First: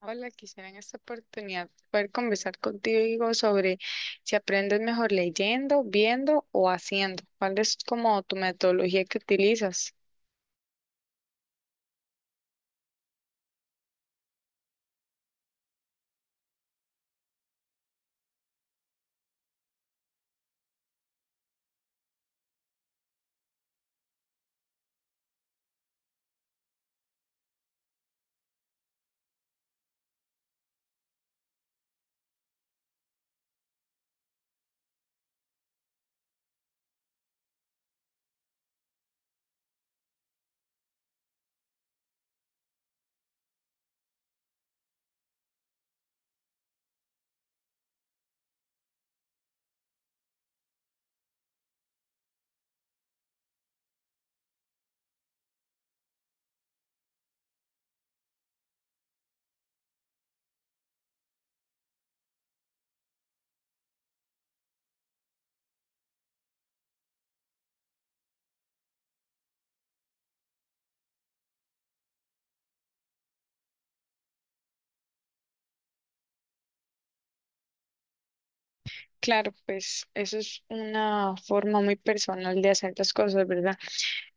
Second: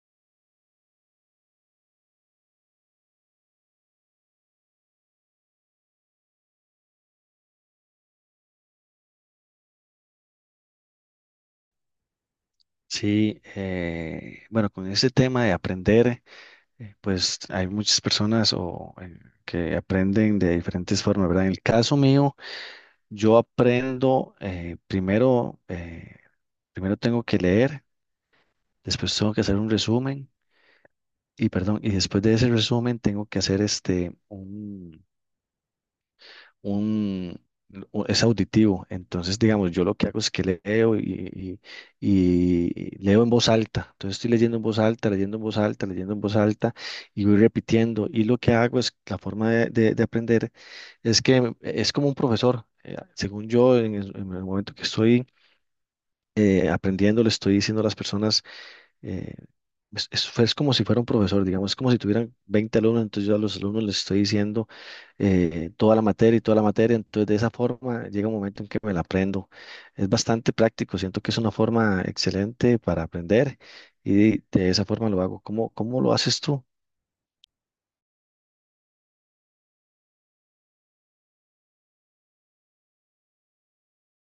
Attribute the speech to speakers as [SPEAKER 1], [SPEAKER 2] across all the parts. [SPEAKER 1] Hola, quisiera en esta oportunidad poder conversar contigo sobre si aprendes mejor leyendo, viendo o haciendo. ¿Cuál es como tu metodología que utilizas?
[SPEAKER 2] Sí, bueno, con ese tema de aprender, pues hay muchas personas o que aprenden de diferentes formas, ¿verdad? En el caso mío, yo aprendo primero, primero tengo que leer, después tengo que hacer un resumen y, perdón, y después de ese resumen tengo que hacer un, es auditivo. Entonces, digamos, yo lo que hago es que y- leo en voz alta. Entonces estoy leyendo en voz alta, leyendo en voz alta, leyendo en voz alta y voy repitiendo. Y lo que hago es, la forma de aprender es que es como un profesor. Según yo, en el momento que estoy aprendiendo, le estoy diciendo a las personas eh, es como si fuera un profesor, digamos, es como si tuvieran 20 alumnos, entonces yo a los alumnos les estoy diciendo toda la materia y toda la materia, entonces de esa forma llega un momento en que me la aprendo. Es bastante práctico, siento que es una forma excelente para aprender y de esa forma lo hago. ¿Cómo lo haces tú?
[SPEAKER 1] Claro, pues eso es una forma muy personal de hacer las cosas, ¿verdad?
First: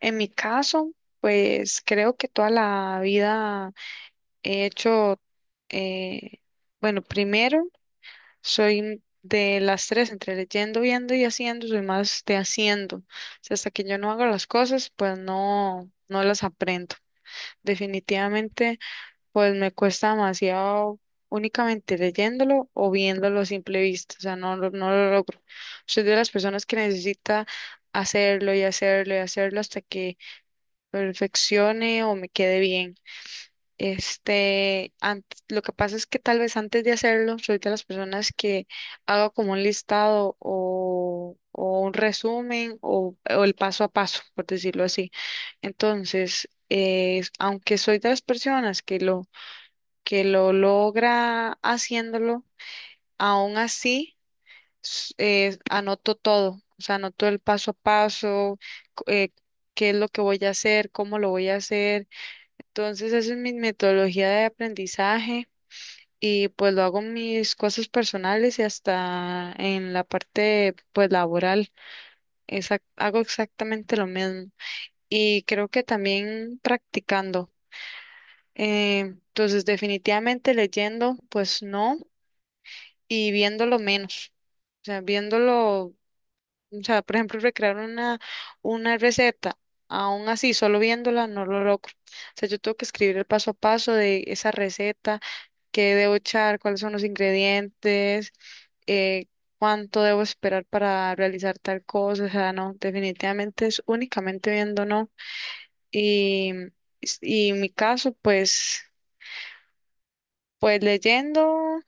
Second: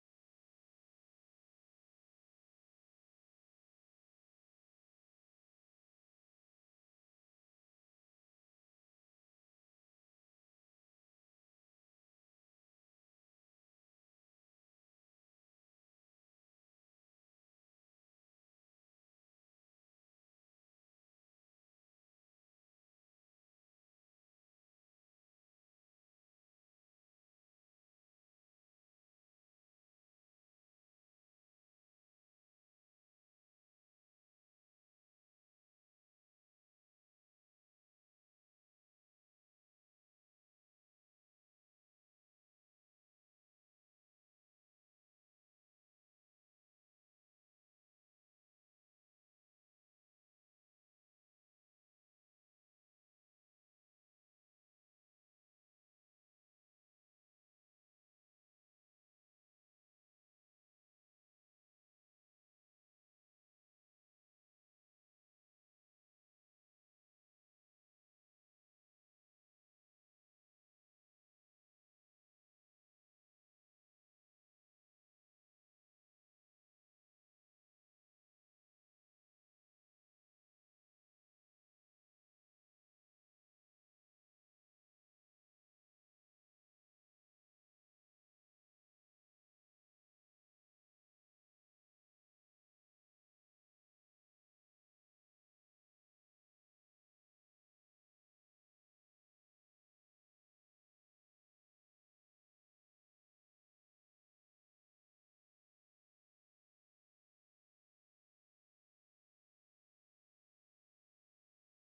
[SPEAKER 1] En mi caso, pues creo que toda la vida he hecho, eh, bueno, primero soy de las tres, entre leyendo, viendo y haciendo, soy más de haciendo. O sea, hasta que yo no hago las cosas, pues no, no las aprendo. Definitivamente, pues me cuesta demasiado únicamente leyéndolo o viéndolo a simple vista. O sea, no, no lo logro. Soy de las personas que necesita hacerlo y hacerlo y hacerlo hasta que perfeccione o me quede bien. Este, antes, lo que pasa es que tal vez antes de hacerlo, soy de las personas que hago como un listado o un resumen o el paso a paso, por decirlo así. Entonces, aunque soy de las personas que lo logra haciéndolo, aún así anoto todo, o sea, anoto el paso a paso, c- eh, qué es lo que voy a hacer, cómo lo voy a hacer. Entonces, esa es mi metodología de aprendizaje y pues lo hago en mis cosas personales y hasta en la parte pues laboral. Hago exactamente lo mismo y creo que también practicando. Eh, entonces, definitivamente leyendo pues no y viéndolo menos. O sea, viéndolo O sea, por ejemplo, recrear una receta, aún así, solo viéndola, no lo logro. O sea, yo tengo que escribir el paso a paso de esa receta, qué debo echar, cuáles son los ingredientes, eh, cuánto debo esperar para realizar tal cosa. O sea, no, definitivamente es únicamente viendo, ¿no? Y, y en mi caso, pues, pues leyendo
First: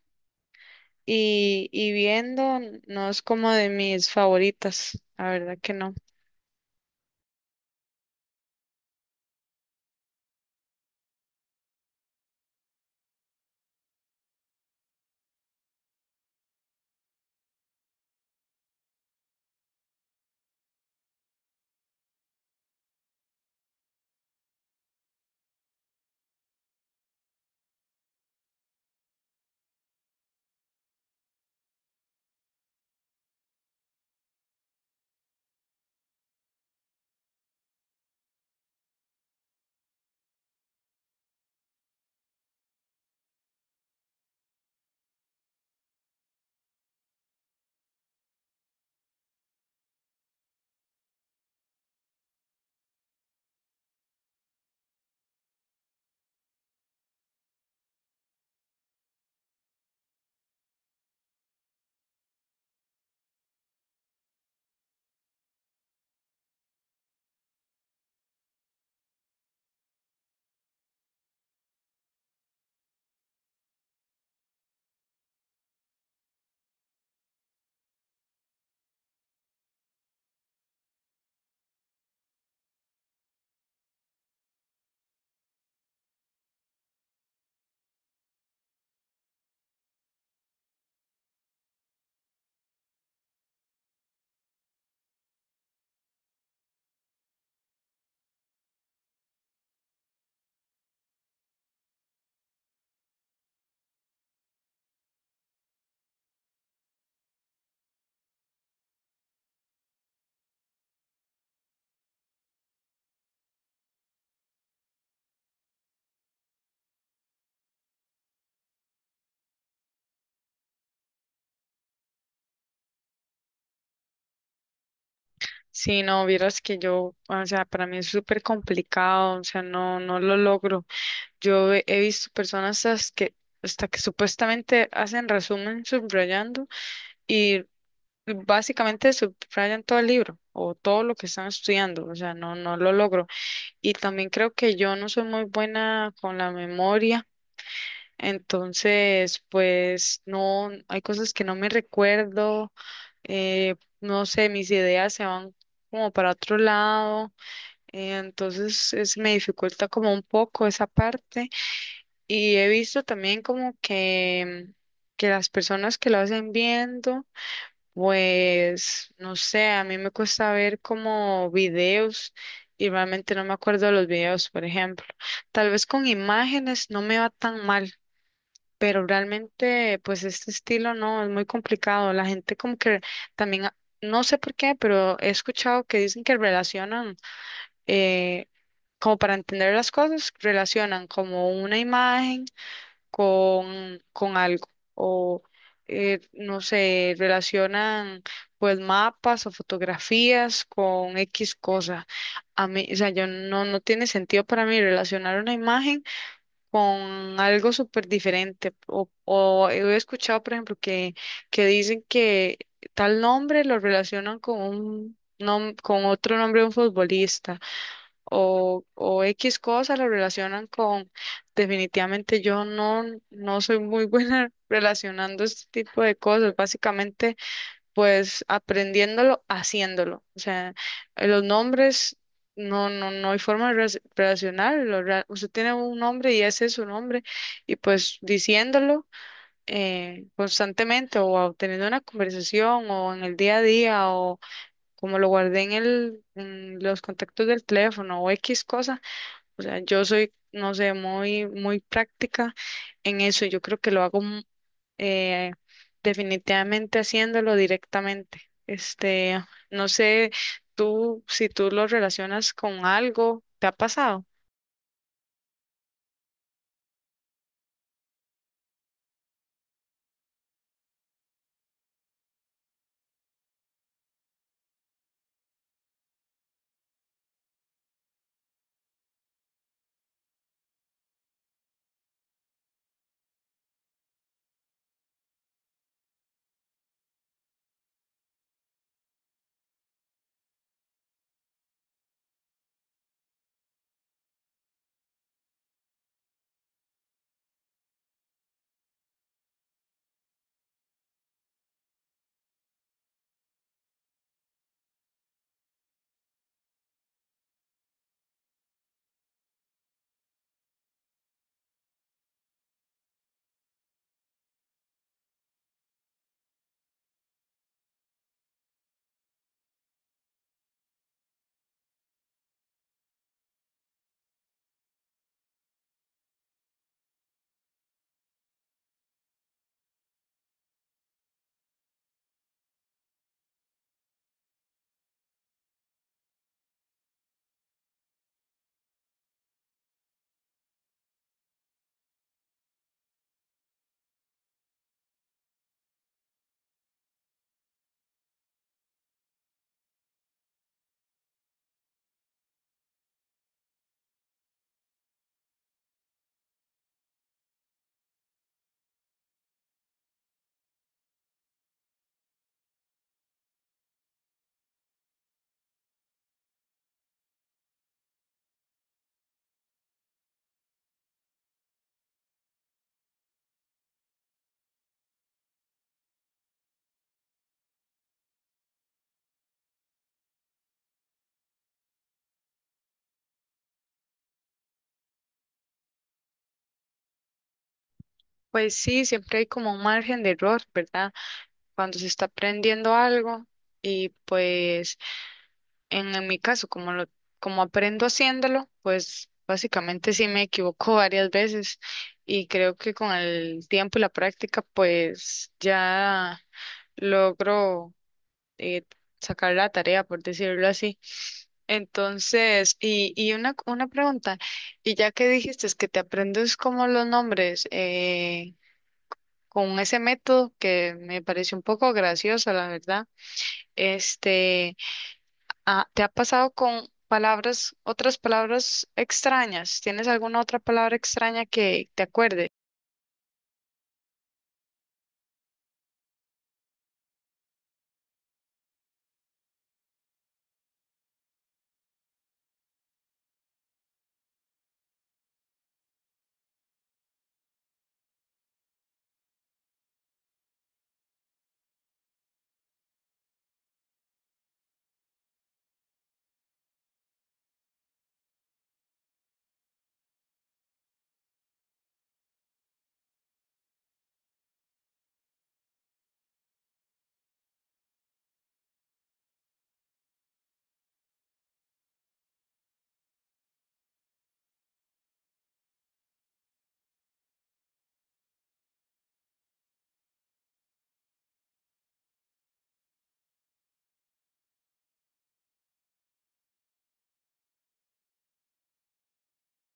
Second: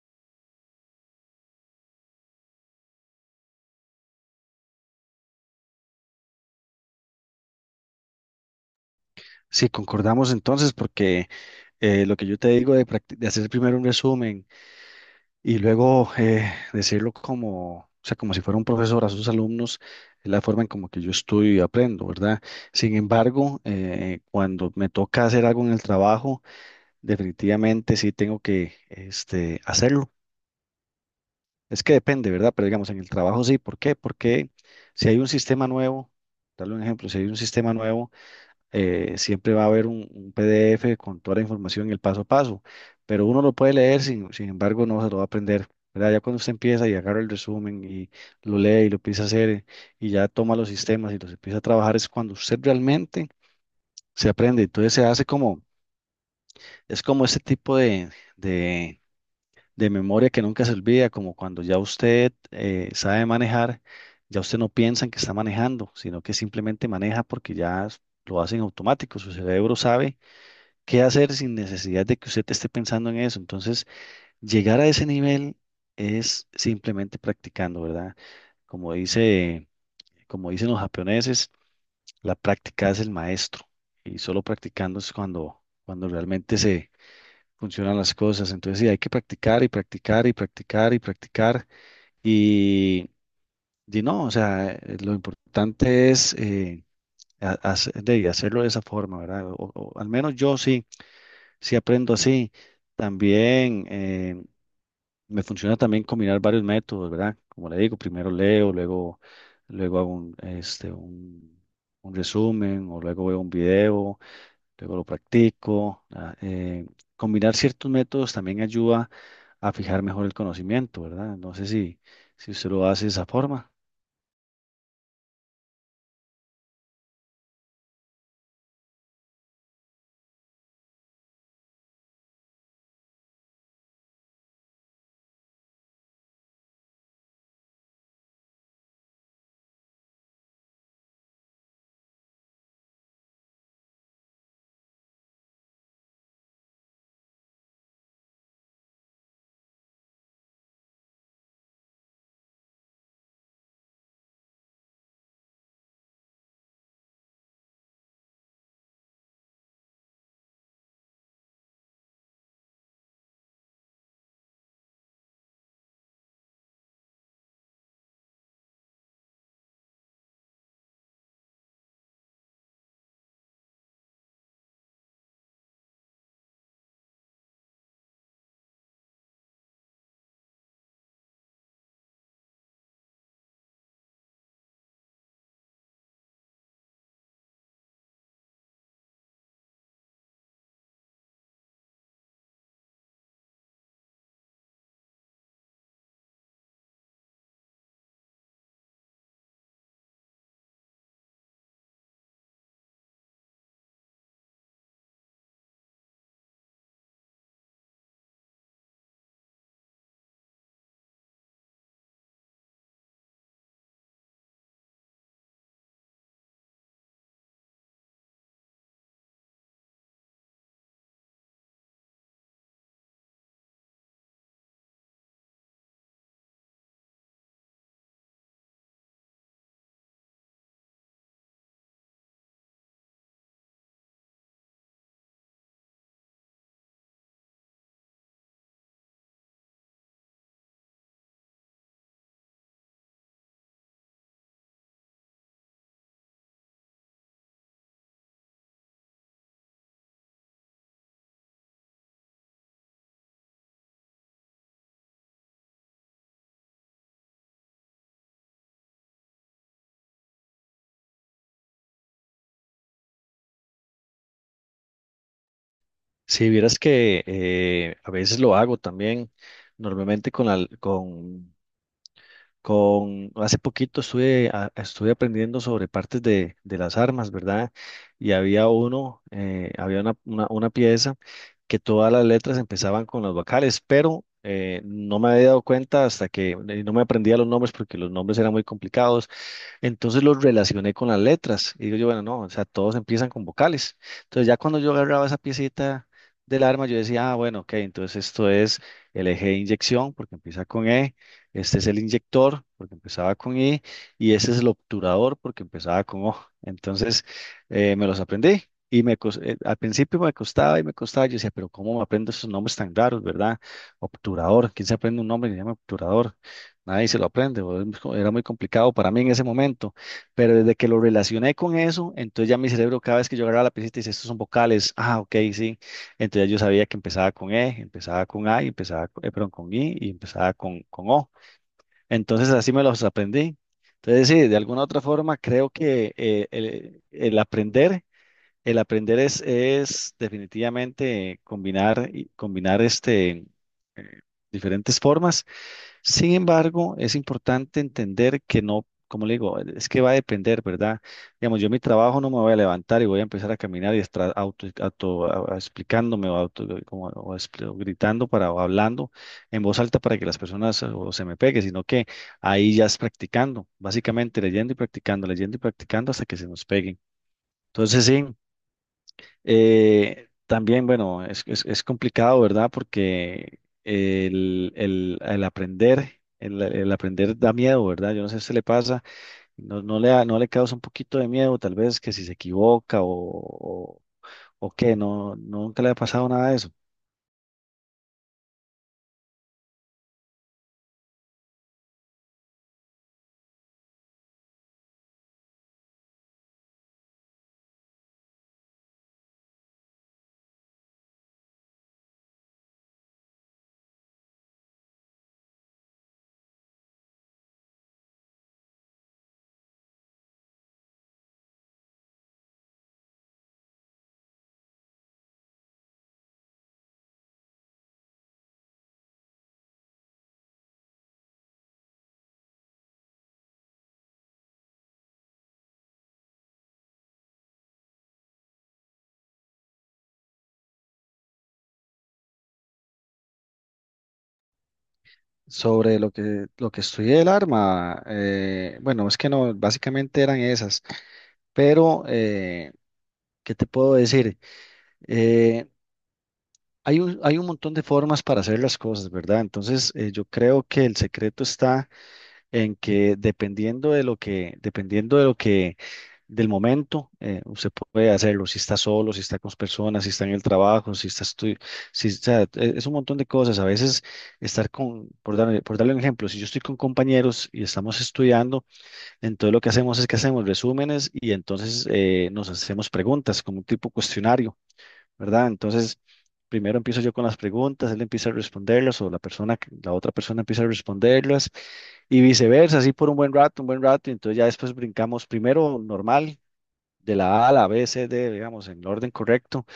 [SPEAKER 1] y viendo, no es como de mis favoritas, la verdad que no.
[SPEAKER 2] Sí, concordamos entonces, porque lo que yo te digo de, de hacer primero un resumen, y luego decirlo como, o sea, como si fuera un profesor a sus alumnos, es la forma en como que yo estudio y aprendo, ¿verdad? Sin embargo, cuando me toca hacer algo en el trabajo, definitivamente sí tengo que este, hacerlo. Es que depende, ¿verdad? Pero digamos, en el trabajo sí. ¿Por qué? Porque si hay un sistema nuevo, darle un ejemplo, si hay un sistema nuevo, siempre va a haber un PDF con toda la información y el paso a paso, pero uno lo puede leer, sin embargo, no se lo va a aprender, ¿verdad? Ya cuando usted empieza y agarra el resumen y lo lee y lo empieza a hacer y ya toma los sistemas y los empieza a trabajar, es cuando usted realmente se aprende. Entonces se hace como, es como ese tipo de, de memoria que nunca se olvida, como cuando ya usted sabe manejar, ya usted no piensa en que está manejando, sino que simplemente maneja porque ya lo hace en automático, su cerebro sabe qué hacer sin necesidad de que usted esté pensando en eso. Entonces, llegar a ese nivel es simplemente practicando, ¿verdad? Como dice, Como dicen los japoneses, la práctica es el maestro y solo practicando es cuando, cuando realmente se funcionan las cosas. Entonces, sí, hay que practicar y practicar y practicar y practicar y, y no, o sea, lo importante es de hacerlo de esa forma, ¿verdad? O al menos yo sí. Sí, aprendo así. También me funciona también combinar varios métodos, ¿verdad? Como le digo, primero leo, luego hago un resumen o luego veo un video, luego lo practico. Combinar ciertos métodos también ayuda a fijar mejor el conocimiento, ¿verdad? No sé si usted lo hace de esa forma.
[SPEAKER 1] Sí, no, vieras que yo, o sea, para mí es súper complicado, o sea, no, no lo logro. Yo he visto personas que, hasta que supuestamente hacen resumen subrayando y básicamente subrayan todo el libro o todo lo que están estudiando, o sea, no, no lo logro. Y también creo que yo no soy muy buena con la memoria, entonces, pues, no, hay cosas que no me recuerdo, eh, no sé, mis ideas se van como para otro lado. Entonces es, me dificulta como un poco esa parte y he visto también como que las personas que lo hacen viendo, pues no sé, a mí me cuesta ver como videos y realmente no me acuerdo de los videos, por ejemplo. Tal vez con imágenes no me va tan mal, pero realmente pues este estilo no, es muy complicado. La gente como que también, no sé por qué, pero he escuchado que dicen que relacionan. eh, Como para entender las cosas, relacionan como una imagen con algo o no sé, relacionan pues mapas o fotografías con X cosa. A mí, o sea, yo no, no tiene sentido para mí relacionar una imagen con algo súper diferente. O he escuchado, por ejemplo, que dicen que tal nombre lo relacionan con con otro nombre de un futbolista o X cosa lo relacionan con, definitivamente yo no, no soy muy buena relacionando este tipo de cosas, básicamente pues aprendiéndolo, haciéndolo. O sea, los nombres no, no, no hay forma de relacionarlo. Usted tiene un nombre y ese es su nombre y pues diciéndolo constantemente o teniendo una conversación o en el día a día o como lo guardé en el, en los contactos del teléfono o X cosa. O sea, yo soy, no sé, muy, muy práctica en eso. Yo creo que lo hago eh, definitivamente haciéndolo directamente. Este, no sé, si tú lo relacionas con algo, ¿te ha pasado?
[SPEAKER 2] Si vieras que a veces lo hago también, normalmente hace poquito estuve aprendiendo sobre partes de las armas, ¿verdad? Y había uno, había una pieza que todas las letras empezaban con las vocales, pero no me había dado cuenta hasta que y no me aprendía los nombres porque los nombres eran muy complicados. Entonces los relacioné con las letras. Y digo yo, bueno, no, o sea, todos empiezan con vocales. Entonces ya cuando yo agarraba esa piecita del arma, yo decía, ah, bueno, ok, entonces esto es el eje de inyección, porque empieza con E, este es el inyector, porque empezaba con I, y ese es el obturador, porque empezaba con O. Entonces me los aprendí. Y al principio me costaba y me costaba. Yo decía, pero ¿cómo me aprendo esos nombres tan raros, verdad? Obturador, ¿quién se aprende un nombre que se llama obturador? Nadie se lo aprende, o es era muy complicado para mí en ese momento, pero desde que lo relacioné con eso, entonces ya mi cerebro cada vez que yo agarraba la pista dice, estos son vocales, ah, ok, sí, entonces yo sabía que empezaba con E, empezaba con A, y perdón, con I y empezaba con O, entonces así me los aprendí. Entonces sí, de alguna u otra forma creo que el aprender es definitivamente combinar eh, diferentes formas. Sin embargo, es importante entender que no, como le digo, es que va a depender, ¿verdad? Digamos, yo en mi trabajo no me voy a levantar y voy a empezar a caminar y estar explicándome o, auto, como- o expli- o gritando o hablando en voz alta para que las personas o se me pegue, sino que ahí ya es practicando, básicamente leyendo y practicando hasta que se nos peguen. Entonces, sí. También, bueno, es complicado, ¿verdad? Porque el aprender, el aprender da miedo, ¿verdad? Yo no sé si le pasa, no le causa un poquito de miedo, tal vez que si se equivoca o qué, no, nunca le ha pasado nada de eso.
[SPEAKER 1] Pues sí, siempre hay como un margen de error, ¿verdad? Cuando se está aprendiendo algo y pues en mi caso, como aprendo haciéndolo, pues básicamente sí me equivoco varias veces y creo que con el tiempo y la práctica, pues ya logro eh, sacar la tarea, por decirlo así. Entonces, y una pregunta, y ya que dijiste es que te aprendes como los nombres con ese método que me pareció un poco gracioso, la verdad, este... Ah, ¿te ha pasado con palabras, otras palabras extrañas? ¿Tienes alguna otra palabra extraña que te acuerdes?
[SPEAKER 2] Sobre lo lo que estudié del arma, bueno, es que no, básicamente eran esas, pero ¿qué te puedo decir? Eh, Hay hay un montón de formas para hacer las cosas, ¿verdad? Entonces, yo creo que el secreto está en que dependiendo de lo que, del momento, usted puede hacerlo, si está solo, si está con personas, si está en el trabajo, si está estu- si, o sea, es un montón de cosas. A veces estar con, por darle un ejemplo, si yo estoy con compañeros y estamos estudiando, entonces lo que hacemos es que hacemos resúmenes y entonces nos hacemos preguntas como un tipo cuestionario. ¿Verdad? Entonces, primero empiezo yo con las preguntas, él empieza a responderlas o la persona, la otra persona empieza a responderlas y viceversa, así por un buen rato, y entonces ya después brincamos primero normal, de la A a la B, C, D, digamos, en el orden correcto,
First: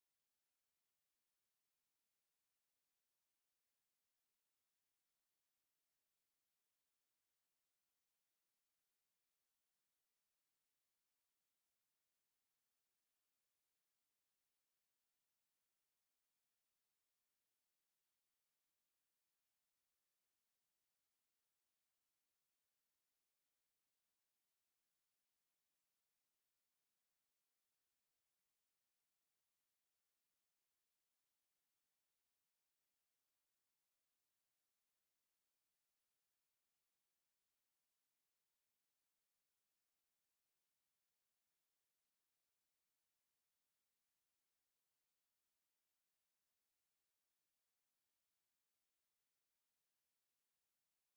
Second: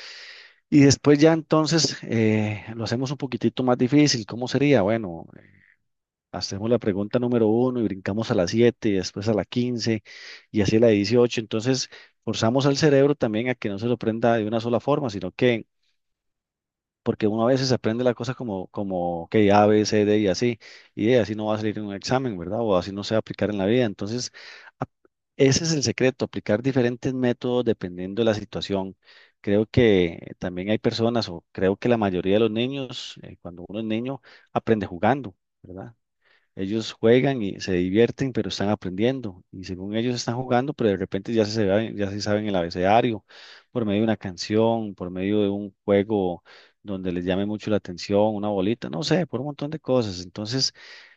[SPEAKER 2] y después ya entonces lo hacemos un poquitito más difícil, ¿cómo sería? Bueno, hacemos la pregunta número uno y brincamos a la 7 y después a la 15 y así a la 18, entonces forzamos al cerebro también a que no se lo prenda de una sola forma, sino que porque uno a veces aprende la cosa como, como que A, B, C, D y así, y de así no va a salir en un examen, ¿verdad? O así no se va a aplicar en la vida. Entonces, ap- ese es el secreto, aplicar diferentes métodos dependiendo de la situación. Creo que también hay personas, o creo que la mayoría de los niños, cuando uno es niño, aprende jugando, ¿verdad? Ellos juegan y se divierten, pero están aprendiendo. Y según ellos están jugando, pero de repente ya se saben el abecedario por medio de una canción, por medio de un juego donde les llame mucho la atención, una bolita, no sé, por un montón de cosas. Entonces,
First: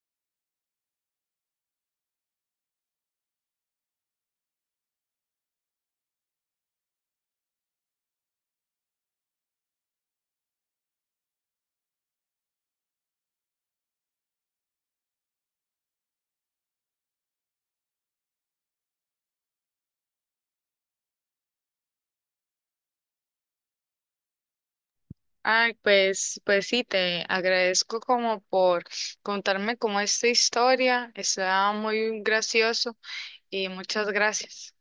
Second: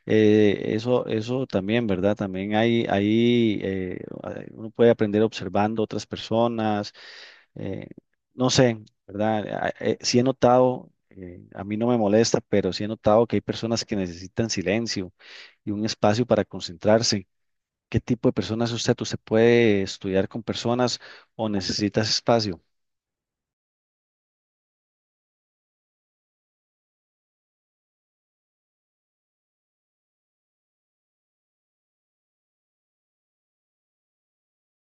[SPEAKER 2] eso, eso también, ¿verdad? También hay, ahí uno puede aprender observando otras personas, eh, no sé, ¿verdad? Sí he notado, a mí no me molesta, pero sí he notado que hay personas que necesitan silencio y un espacio para concentrarse. ¿Qué tipo de personas es usted? ¿Usted puede estudiar con personas o necesitas espacio?
[SPEAKER 1] Ay, pues, pues sí, te agradezco como por contarme como esta historia. Está muy gracioso y muchas gracias.